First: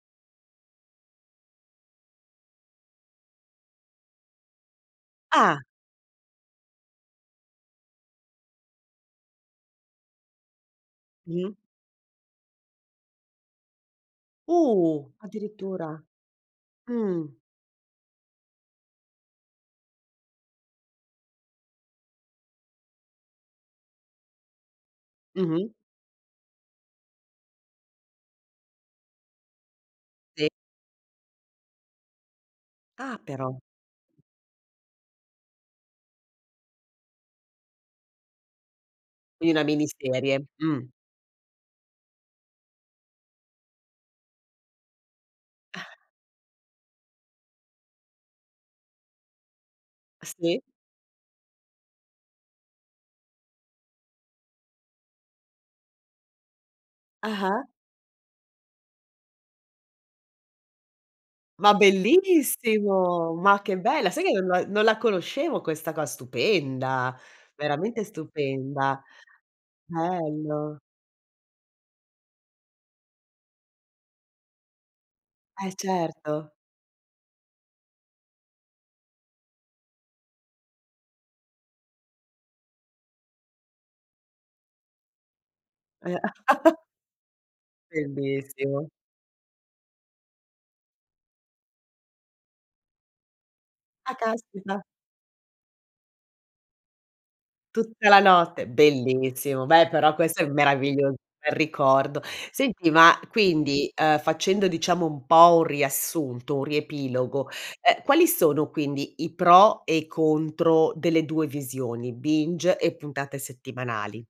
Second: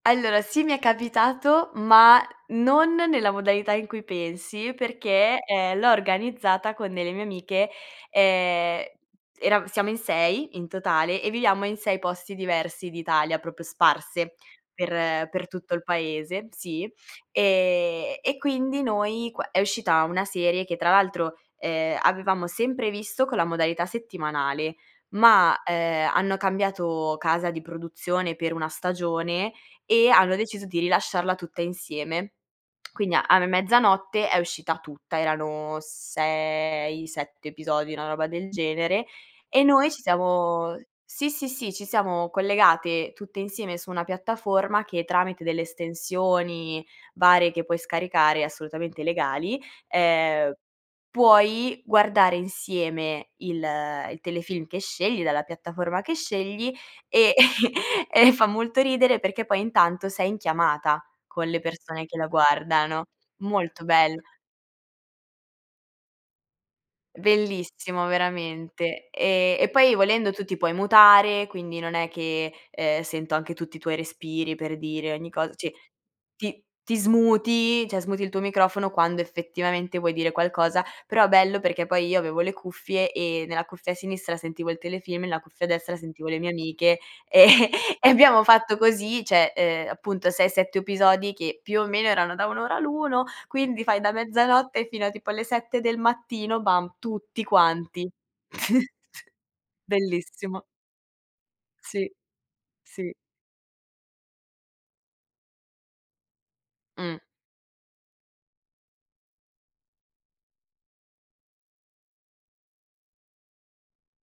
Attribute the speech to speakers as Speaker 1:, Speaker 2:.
Speaker 1: Allora, sì mi è capitato, ma non nella modalità in cui pensi, perché,
Speaker 2: Ah.
Speaker 1: eh, l'ho organizzata con delle mie amiche, ehm, erav siamo in 6 in totale e
Speaker 2: Mh.
Speaker 1: viviamo in 6 posti diversi d'Italia, proprio sparse
Speaker 2: Uh,
Speaker 1: per per tutto il
Speaker 2: addirittura.
Speaker 1: paese. Sì.
Speaker 2: Mh.
Speaker 1: Ehm, e quindi noi qua è uscita una serie che tra l'altro, ehm, avevamo sempre visto con la modalità settimanale, ma,
Speaker 2: Mh-mh.
Speaker 1: ehm, hanno cambiato casa di produzione per una stagione, e hanno
Speaker 2: Sì.
Speaker 1: deciso di rilasciarla tutta insieme. Quindi
Speaker 2: Ah,
Speaker 1: a me
Speaker 2: però.
Speaker 1: mezzanotte è uscita tutta. Erano 6, 7 episodi, una roba del genere,
Speaker 2: I una
Speaker 1: e noi ci
Speaker 2: miniserie,
Speaker 1: siamo
Speaker 2: mh.
Speaker 1: sì, sì, sì, ci siamo collegate tutte insieme su una piattaforma, che tramite delle
Speaker 2: Ah.
Speaker 1: estensioni varie che puoi scaricare, assolutamente legali, ehm,
Speaker 2: Sì.
Speaker 1: puoi guardare insieme il il telefilm che scegli dalla piattaforma che scegli, e
Speaker 2: Ah-ah.
Speaker 1: e fa molto ridere, perché poi intanto sei in chiamata con le
Speaker 2: Ma
Speaker 1: persone che la guardano.
Speaker 2: bellissimo! Ma che
Speaker 1: Molto
Speaker 2: bella,
Speaker 1: bello.
Speaker 2: sai che non la non la conoscevo questa qua, stupenda. Veramente
Speaker 1: Bellissimo
Speaker 2: stupenda.
Speaker 1: veramente. E e poi volendo tu ti puoi
Speaker 2: Bello.
Speaker 1: mutare, quindi non è che, ehm, sento anche tutti i tuoi respiri per dire ogni cos
Speaker 2: Eh,
Speaker 1: cioè,
Speaker 2: certo.
Speaker 1: ti ti smuti, cioè smuti il tuo microfono, quando effettivamente vuoi dire qualcosa, però bello perché poi io avevo le cuffie e nella cuffia a sinistra sentivo il telefilm, nella cuffia a destra sentivo le mie amiche, e e abbiamo fatto
Speaker 2: Bellissimo.
Speaker 1: così, cioè ehm, appunto 6, 7 episodi che più o meno erano da 1 ora l'uno, quindi fai da
Speaker 2: Ah, caspita.
Speaker 1: mezzanotte fino a tipo alle 7 del mattino, bam, tutti quanti.
Speaker 2: Tutta la notte, bellissimo. Beh, però questo è
Speaker 1: Bellissimo.
Speaker 2: meraviglio è il
Speaker 1: Sì,
Speaker 2: ricordo. Senti
Speaker 1: sì.
Speaker 2: ma, quindi, facendo diciamo un po' un riassunto, un
Speaker 1: Mh.
Speaker 2: riepilogo, ehm, quali sono quindi i pro e i contro delle 2 visioni, binge e puntate settimanali?